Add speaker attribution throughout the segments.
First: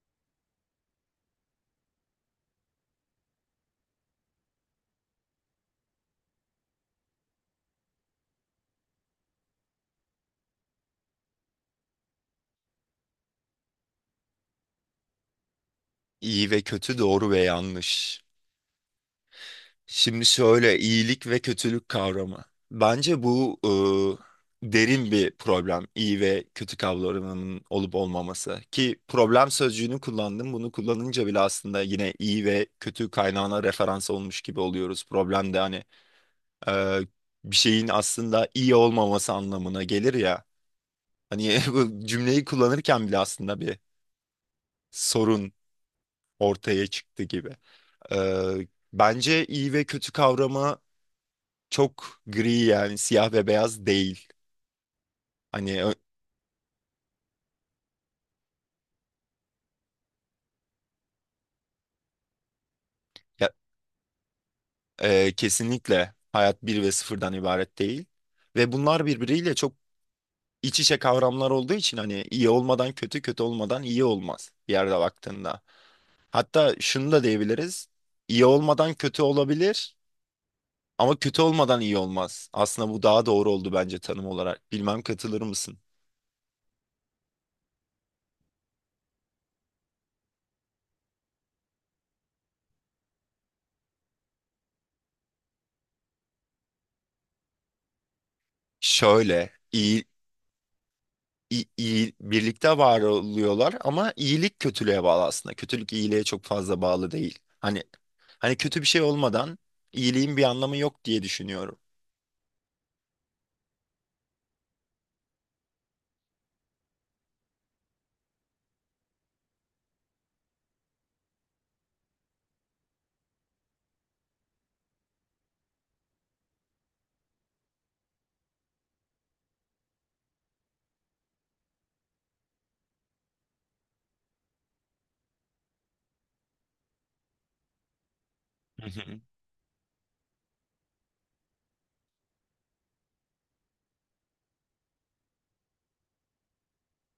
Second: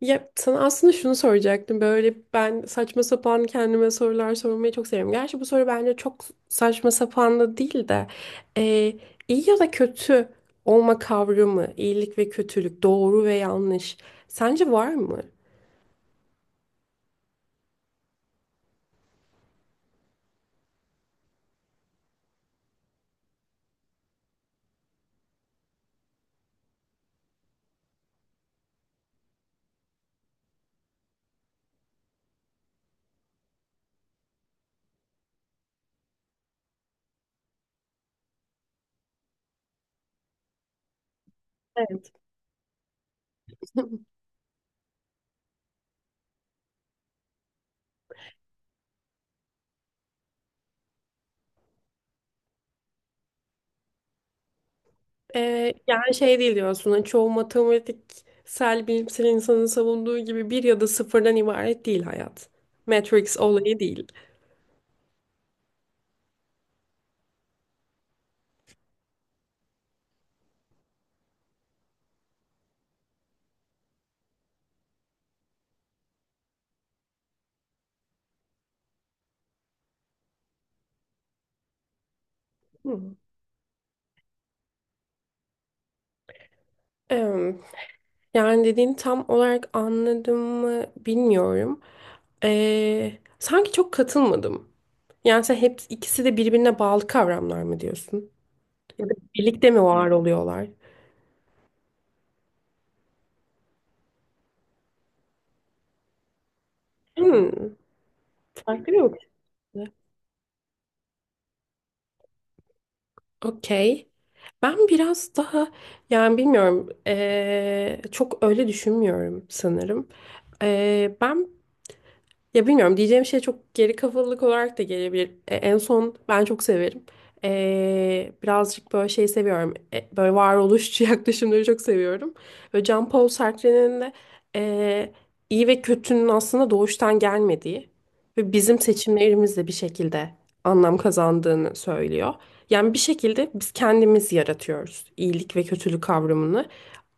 Speaker 1: Ya sana aslında şunu soracaktım. Böyle ben saçma sapan kendime sorular sormayı çok seviyorum. Gerçi bu soru bence çok saçma sapan da değil de e, iyi ya da kötü olma kavramı, iyilik ve kötülük, doğru ve yanlış. Sence var mı?
Speaker 2: İyi ve kötü, doğru ve yanlış. Şimdi şöyle iyilik ve kötülük kavramı. Bence bu derin bir problem. İyi ve kötü kavramının olup olmaması. Ki problem sözcüğünü kullandım. Bunu kullanınca bile aslında yine iyi ve kötü kaynağına referans olmuş gibi oluyoruz. Problem de hani e, bir şeyin aslında iyi olmaması anlamına gelir ya. Hani bu
Speaker 1: Evet.
Speaker 2: cümleyi kullanırken bile aslında bir sorun ortaya çıktı gibi. Bence iyi ve kötü kavramı çok gri, yani siyah ve beyaz değil.
Speaker 1: E,
Speaker 2: Hani ö-
Speaker 1: yani şey değil diyorsun. Hani çoğu matematiksel bilimsel insanın savunduğu gibi bir ya da sıfırdan ibaret değil hayat. Matrix
Speaker 2: ya-
Speaker 1: olayı değil.
Speaker 2: Kesinlikle hayat bir ve sıfırdan ibaret değil. Ve bunlar birbiriyle çok iç içe kavramlar olduğu için hani iyi olmadan kötü, kötü olmadan iyi olmaz bir yerde baktığında. Hatta şunu da diyebiliriz. İyi olmadan kötü olabilir ama kötü olmadan iyi olmaz. Aslında bu daha doğru oldu bence tanım olarak. Bilmem katılır mısın?
Speaker 1: Hı. Yani dediğini tam olarak anladım mı bilmiyorum. Sanki çok katılmadım. Yani sen hep ikisi de birbirine bağlı kavramlar mı diyorsun? Ya da
Speaker 2: Şöyle,
Speaker 1: birlikte mi
Speaker 2: iyi,
Speaker 1: var oluyorlar?
Speaker 2: i- iyi, birlikte var oluyorlar ama iyilik kötülüğe bağlı aslında. Kötülük iyiliğe çok fazla bağlı değil.
Speaker 1: Hmm,
Speaker 2: Hani hani kötü
Speaker 1: farklı
Speaker 2: bir şey
Speaker 1: bir bakış
Speaker 2: olmadan
Speaker 1: açısı.
Speaker 2: iyiliğin bir anlamı yok diye düşünüyorum.
Speaker 1: Okey. Ben biraz daha, yani bilmiyorum, çok öyle düşünmüyorum sanırım. Ben Ya, bilmiyorum diyeceğim şey çok geri kafalılık olarak da gelebilir. En son ben çok severim. Birazcık böyle şey seviyorum. Böyle varoluşçu yaklaşımları çok seviyorum. Böyle Jean-Paul Sartre'nin de e, iyi ve kötünün aslında doğuştan gelmediği ve bizim
Speaker 2: Hı hı.
Speaker 1: seçimlerimizle bir şekilde anlam kazandığını söylüyor. Yani bir şekilde biz kendimiz yaratıyoruz iyilik ve kötülük kavramını,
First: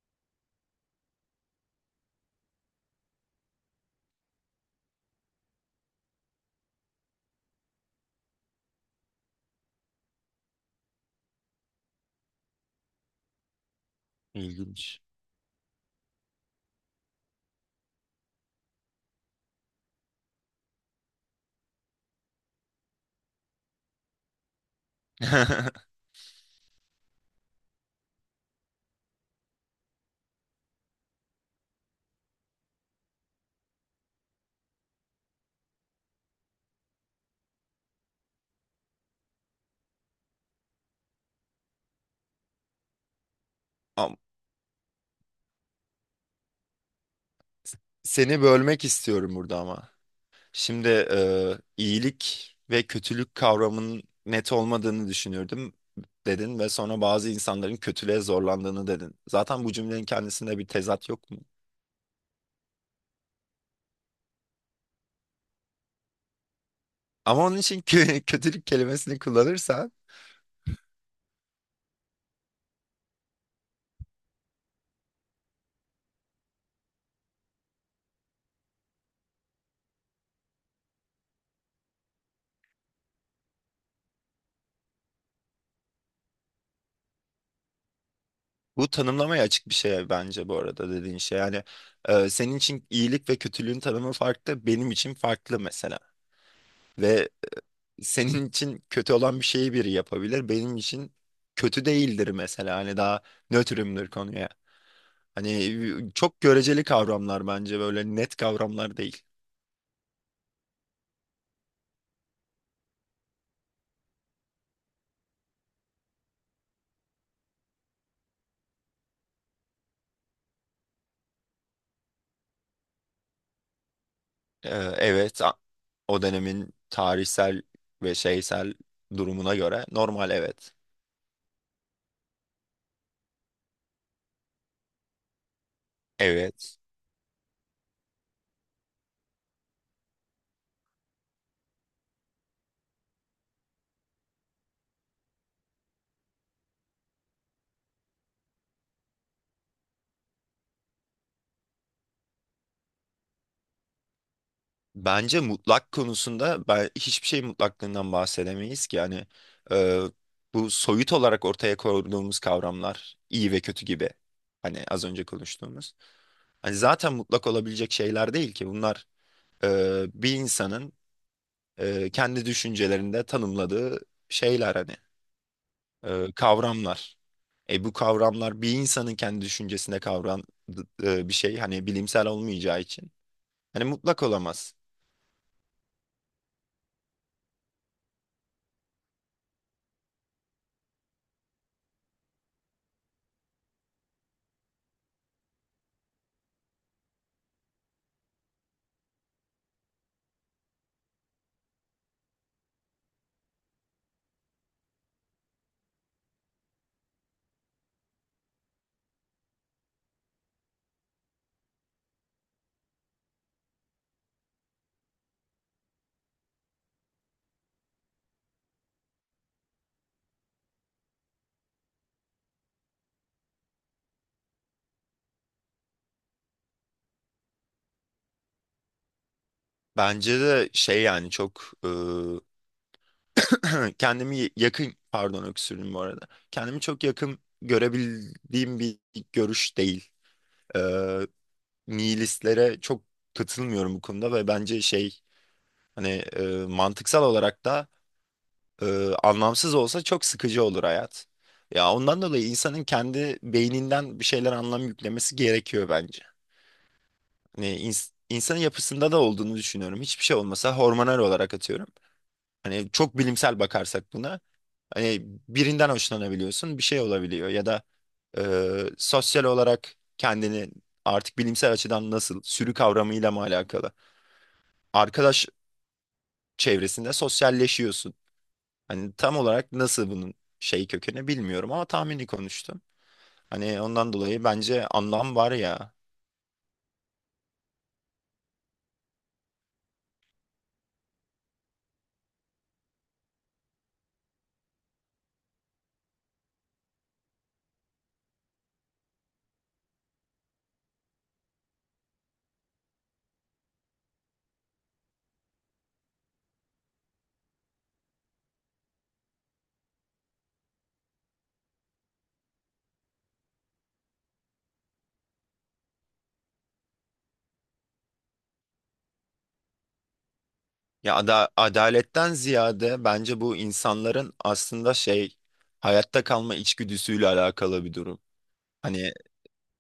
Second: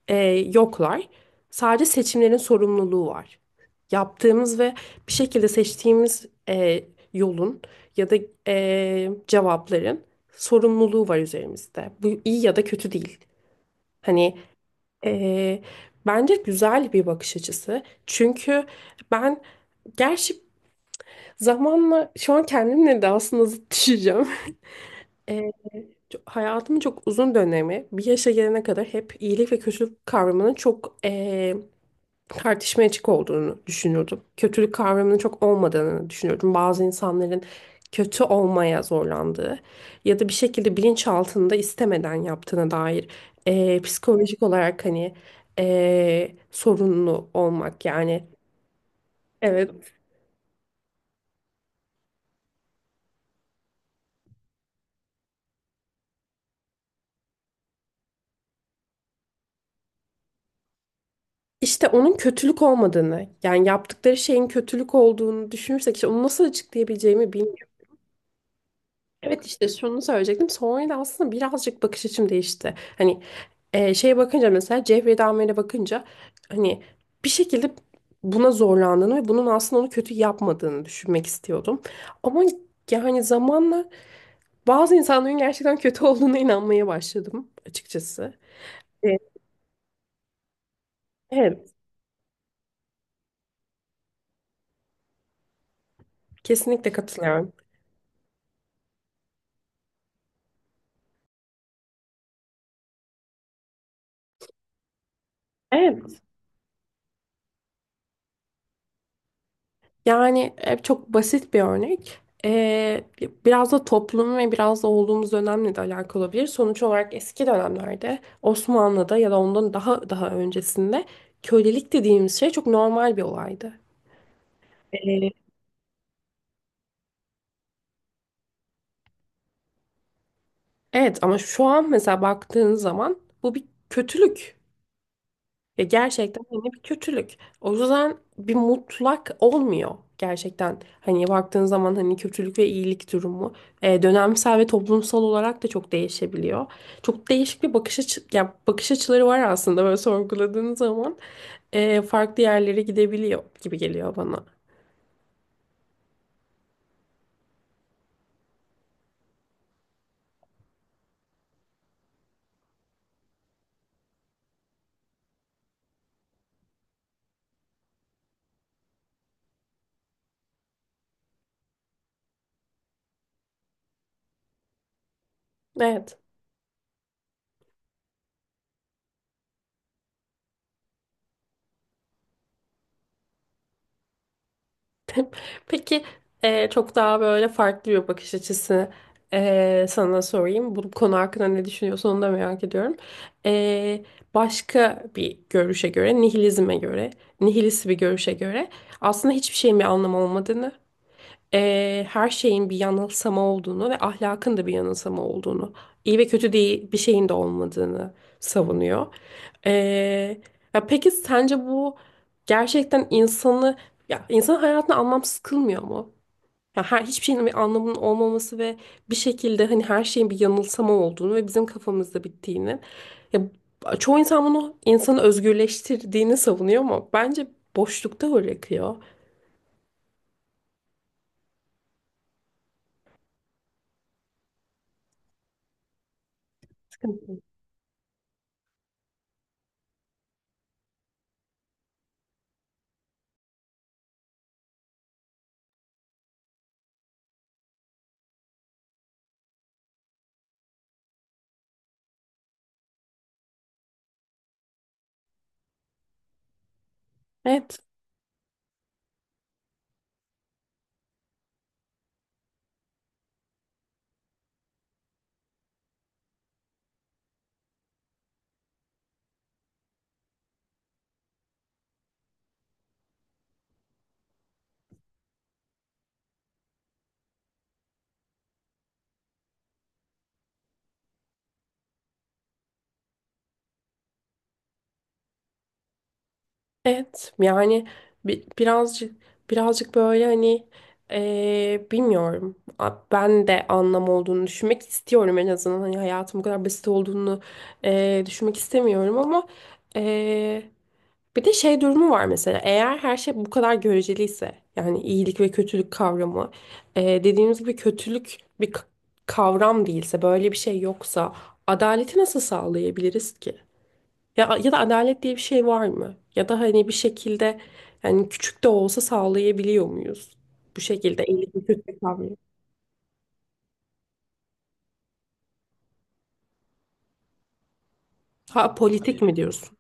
Speaker 1: e, yoklar. Sadece seçimlerin sorumluluğu var. Yaptığımız ve bir şekilde seçtiğimiz yolun ya da cevapların sorumluluğu var üzerimizde. Bu iyi ya da kötü değil. Hani
Speaker 2: İlginç.
Speaker 1: e, bence güzel bir bakış açısı. Çünkü ben, gerçi zamanla şu an kendimle de aslında zıt düşeceğim. E,
Speaker 2: Am-
Speaker 1: Hayatımın çok uzun dönemi bir yaşa gelene kadar hep iyilik ve kötülük kavramının çok tartışmaya açık olduğunu düşünüyordum. Kötülük kavramının çok olmadığını düşünüyordum. Bazı insanların kötü olmaya zorlandığı ya da bir şekilde bilinçaltında istemeden yaptığına dair, psikolojik olarak, hani, sorunlu olmak yani.
Speaker 2: Seni bölmek istiyorum burada ama.
Speaker 1: Evet,
Speaker 2: Şimdi iyilik ve kötülük kavramının net olmadığını düşünürdüm dedin ve sonra bazı insanların kötülüğe zorlandığını dedin. Zaten bu cümlenin kendisinde bir tezat yok mu?
Speaker 1: işte onun kötülük olmadığını, yani yaptıkları şeyin kötülük olduğunu düşünürsek, işte onu nasıl açıklayabileceğimi
Speaker 2: Ama onun
Speaker 1: bilmiyorum.
Speaker 2: için kötülük kelimesini
Speaker 1: Evet, işte
Speaker 2: kullanırsan.
Speaker 1: şunu söyleyecektim. Sonra da aslında birazcık bakış açım değişti. Hani, şeye bakınca, mesela Cevriye Damir'e bakınca, hani, bir şekilde buna zorlandığını ve bunun aslında onu kötü yapmadığını düşünmek istiyordum. Ama yani zamanla bazı insanların gerçekten kötü olduğuna inanmaya başladım açıkçası.
Speaker 2: Bu
Speaker 1: Evet,
Speaker 2: tanımlamaya açık bir şey bence bu arada dediğin şey. Yani
Speaker 1: evet,
Speaker 2: senin için iyilik ve kötülüğün tanımı farklı, benim için farklı mesela.
Speaker 1: kesinlikle
Speaker 2: Ve
Speaker 1: katılıyorum.
Speaker 2: senin için kötü olan bir şeyi biri yapabilir, benim için kötü değildir mesela. Hani daha nötrümdür konuya. Hani
Speaker 1: Evet.
Speaker 2: çok göreceli kavramlar, bence böyle net kavramlar değil.
Speaker 1: Yani çok basit bir örnek. E, biraz da toplum ve biraz da olduğumuz dönemle de alakalı olabilir. Sonuç olarak eski dönemlerde Osmanlı'da ya da ondan daha daha öncesinde kölelik dediğimiz şey çok normal bir olaydı.
Speaker 2: Ee,
Speaker 1: Ee,
Speaker 2: evet a- O dönemin tarihsel ve şeysel durumuna göre normal, evet.
Speaker 1: Evet, ama şu an mesela baktığın zaman bu bir kötülük. Ya gerçekten, hani,
Speaker 2: Evet.
Speaker 1: bir kötülük. O yüzden bir mutlak olmuyor gerçekten. Hani baktığın zaman, hani, kötülük ve iyilik durumu dönemsel ve toplumsal olarak da çok değişebiliyor. Çok değişik bir bakış açı, ya, bakış açıları var aslında böyle sorguladığın zaman, farklı yerlere gidebiliyor gibi geliyor bana.
Speaker 2: Bence mutlak konusunda ben hiçbir şey mutlaklığından bahsedemeyiz ki, yani e, bu soyut olarak ortaya koyduğumuz kavramlar iyi ve kötü gibi. Hani az önce konuştuğumuz. Hani zaten mutlak olabilecek şeyler değil ki bunlar, bir insanın kendi düşüncelerinde tanımladığı şeyler, hani
Speaker 1: Evet.
Speaker 2: kavramlar. E bu kavramlar bir insanın kendi düşüncesinde kavran bir şey hani bilimsel olmayacağı için hani mutlak olamaz.
Speaker 1: Peki, çok daha böyle farklı bir bakış açısı, sana sorayım. Bu konu hakkında ne düşünüyorsun, onu da merak ediyorum. E, başka bir görüşe göre, nihilizme göre, nihilist bir görüşe göre aslında hiçbir şeyin bir anlamı olmadığını, her şeyin bir yanılsama olduğunu ve ahlakın da bir yanılsama olduğunu, iyi ve kötü değil bir şeyin de olmadığını savunuyor. Eee, ya peki sence bu gerçekten insanı, ya insanın hayatını anlamsız kılmıyor mu? Ya her, hiçbir şeyin bir anlamının olmaması ve bir şekilde, hani, her şeyin bir yanılsama olduğunu ve bizim kafamızda bittiğini. Ya çoğu insan bunu insanı özgürleştirdiğini savunuyor ama bence boşlukta bırakıyor.
Speaker 2: Bence de şey, yani çok e, kendimi yakın, pardon öksürdüm bu arada. Kendimi çok yakın
Speaker 1: Sıkıntı.
Speaker 2: görebildiğim bir görüş değil. E, Nihilistlere çok katılmıyorum bu konuda ve bence şey, hani mantıksal olarak da e, anlamsız olsa çok sıkıcı olur hayat. Ya ondan dolayı insanın kendi beyninden bir şeyler anlam yüklemesi gerekiyor bence. Hani
Speaker 1: Evet.
Speaker 2: insanın yapısında da olduğunu düşünüyorum. Hiçbir şey olmasa hormonal olarak atıyorum. Hani çok bilimsel bakarsak buna, hani birinden hoşlanabiliyorsun, bir şey olabiliyor ya da e, sosyal olarak kendini artık bilimsel açıdan nasıl sürü kavramıyla mı alakalı? Arkadaş çevresinde sosyalleşiyorsun. Hani tam olarak nasıl bunun şey kökeni bilmiyorum ama tahmini konuştum. Hani ondan dolayı bence anlam var ya.
Speaker 1: Evet, yani bi- birazcık birazcık böyle, hani, bilmiyorum, ben de anlam olduğunu düşünmek istiyorum, en azından hani hayatım bu kadar basit olduğunu, düşünmek istemiyorum, ama eee, bir de şey durumu var, mesela eğer her şey bu kadar göreceliyse, yani iyilik ve kötülük kavramı, dediğimiz gibi kötülük bir kavram değilse, böyle bir şey yoksa, adaleti nasıl sağlayabiliriz ki? Ya, ya da adalet diye bir şey var mı? Ya da hani bir şekilde, yani küçük de olsa sağlayabiliyor muyuz? Bu
Speaker 2: Ya
Speaker 1: şekilde elini kötü
Speaker 2: adaletten
Speaker 1: kalmıyor.
Speaker 2: ziyade bence bu insanların aslında şey hayatta kalma içgüdüsüyle alakalı bir durum.
Speaker 1: Ha,
Speaker 2: Hani
Speaker 1: politik mi diyorsun?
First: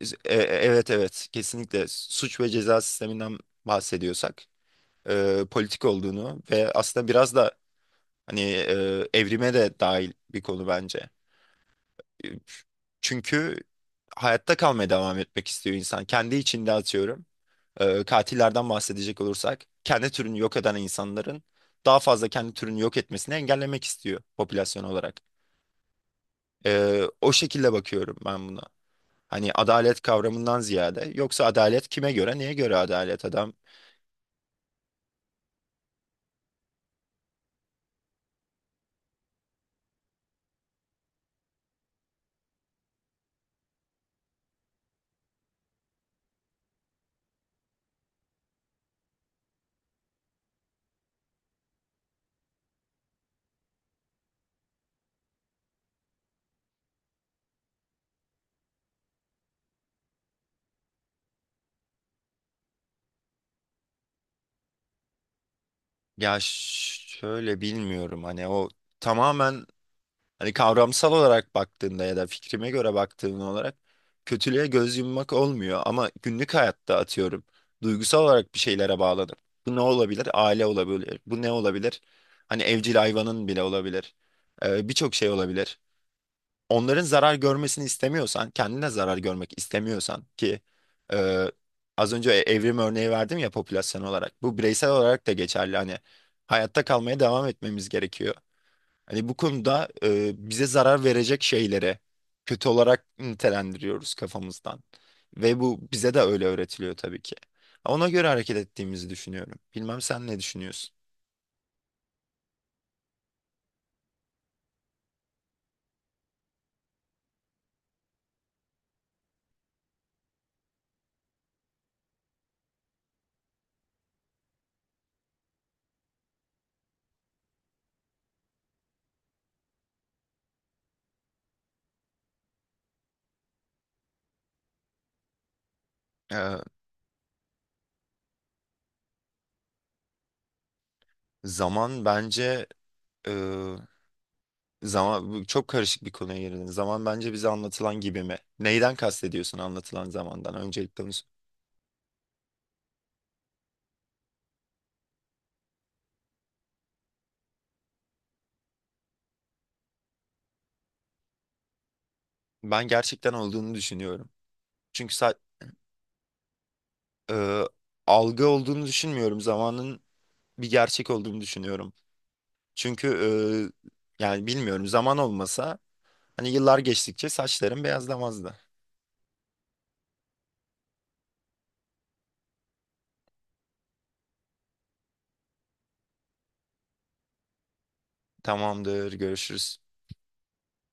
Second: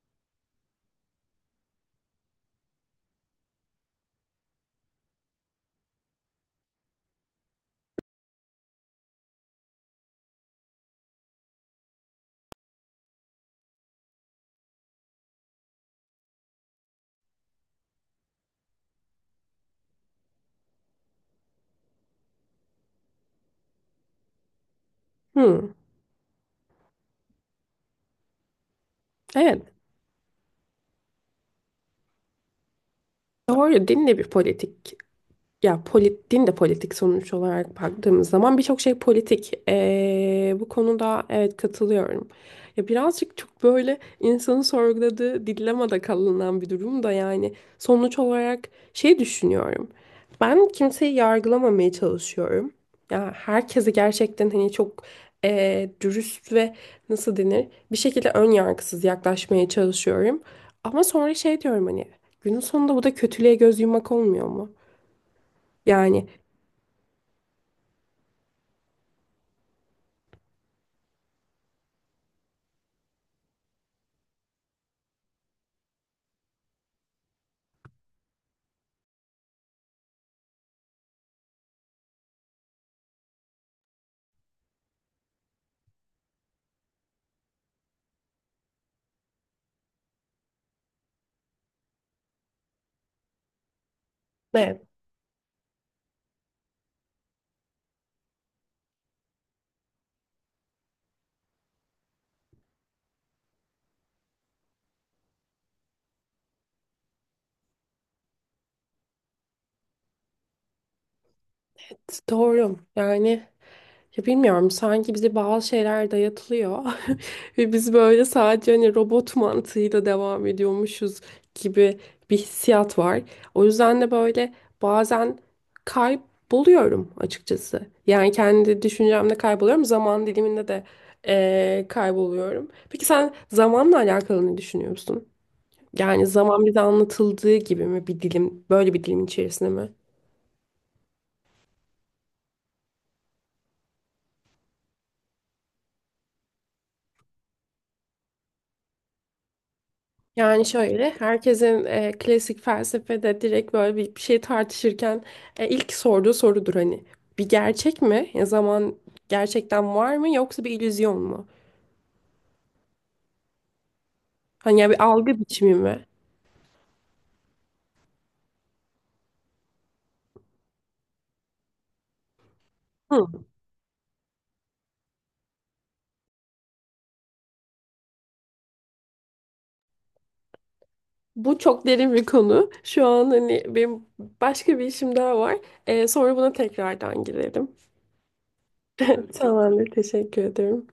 Speaker 2: evet, kesinlikle suç ve ceza sisteminden bahsediyorsak politik olduğunu ve aslında biraz da hani evrime de dahil bir konu bence. E, Çünkü hayatta kalmaya devam etmek istiyor insan. Kendi içinde atıyorum, katillerden bahsedecek olursak kendi türünü yok eden insanların daha fazla kendi türünü yok etmesini engellemek istiyor popülasyon olarak.
Speaker 1: Hmm,
Speaker 2: O şekilde bakıyorum ben buna. Hani
Speaker 1: evet.
Speaker 2: adalet kavramından ziyade, yoksa adalet kime göre neye göre adalet adam?
Speaker 1: Doğru, din de bir politik. Ya, din de politik, sonuç olarak baktığımız zaman birçok şey politik. Bu konuda evet, katılıyorum. Ya birazcık çok böyle insanın sorguladığı, dilemmada kalınan bir durum da, yani sonuç olarak şey düşünüyorum. Ben kimseyi yargılamamaya çalışıyorum. Ya herkesi gerçekten, hani, çok dürüst ve, nasıl denir, bir şekilde ön yargısız yaklaşmaya çalışıyorum. Ama sonra şey diyorum, hani, günün sonunda bu da kötülüğe göz yummak olmuyor mu? Yani,
Speaker 2: Ya şöyle bilmiyorum, hani o tamamen, hani kavramsal olarak baktığında ya da fikrime göre baktığın olarak kötülüğe göz yummak olmuyor ama günlük hayatta atıyorum duygusal olarak bir şeylere bağladım. Bu ne olabilir? Aile olabilir. Bu ne olabilir? Hani evcil hayvanın bile olabilir. Birçok şey olabilir. Onların zarar görmesini istemiyorsan, kendine zarar görmek istemiyorsan ki e, az önce evrim örneği verdim ya popülasyon olarak. Bu
Speaker 1: evet,
Speaker 2: bireysel olarak da geçerli. Hani hayatta kalmaya devam etmemiz gerekiyor. Hani bu konuda bize zarar verecek şeylere kötü olarak nitelendiriyoruz kafamızdan. Ve bu bize de öyle öğretiliyor tabii ki. Ona göre hareket ettiğimizi düşünüyorum. Bilmem sen ne düşünüyorsun?
Speaker 1: evet, doğru. Yani ya bilmiyorum, sanki bize bazı şeyler dayatılıyor ve biz böyle sadece hani robot mantığıyla devam ediyormuşuz gibi bir hissiyat var. O yüzden de böyle bazen kayboluyorum açıkçası. Yani kendi düşüncemde kayboluyorum, zaman diliminde de kayboluyorum. Peki sen zamanla alakalı ne düşünüyorsun? Yani
Speaker 2: Ee,
Speaker 1: zaman bize anlatıldığı gibi mi, bir dilim, böyle bir dilim içerisinde mi?
Speaker 2: zaman bence e, Zaman bu çok karışık bir konuya girdin. Zaman bence bize anlatılan gibi mi? Neyden kastediyorsun anlatılan zamandan?
Speaker 1: Yani
Speaker 2: Öncelikle
Speaker 1: şöyle,
Speaker 2: onu
Speaker 1: herkesin klasik felsefede direkt böyle bir şey tartışırken ilk sorduğu sorudur, hani bir gerçek mi? Ya zaman gerçekten var mı, yoksa bir illüzyon mu?
Speaker 2: Ben gerçekten olduğunu düşünüyorum.
Speaker 1: Hani, ya bir
Speaker 2: Çünkü
Speaker 1: algı biçimi mi?
Speaker 2: e, algı olduğunu düşünmüyorum. Zamanın bir gerçek olduğunu düşünüyorum. Çünkü
Speaker 1: Hı.
Speaker 2: yani bilmiyorum, zaman olmasa hani yıllar geçtikçe saçlarım beyazlamazdı.
Speaker 1: Bu çok derin bir konu. Şu an hani benim başka bir işim daha var. Sonra buna tekrardan girelim.
Speaker 2: Tamamdır, görüşürüz.
Speaker 1: Tamamdır, teşekkür ederim.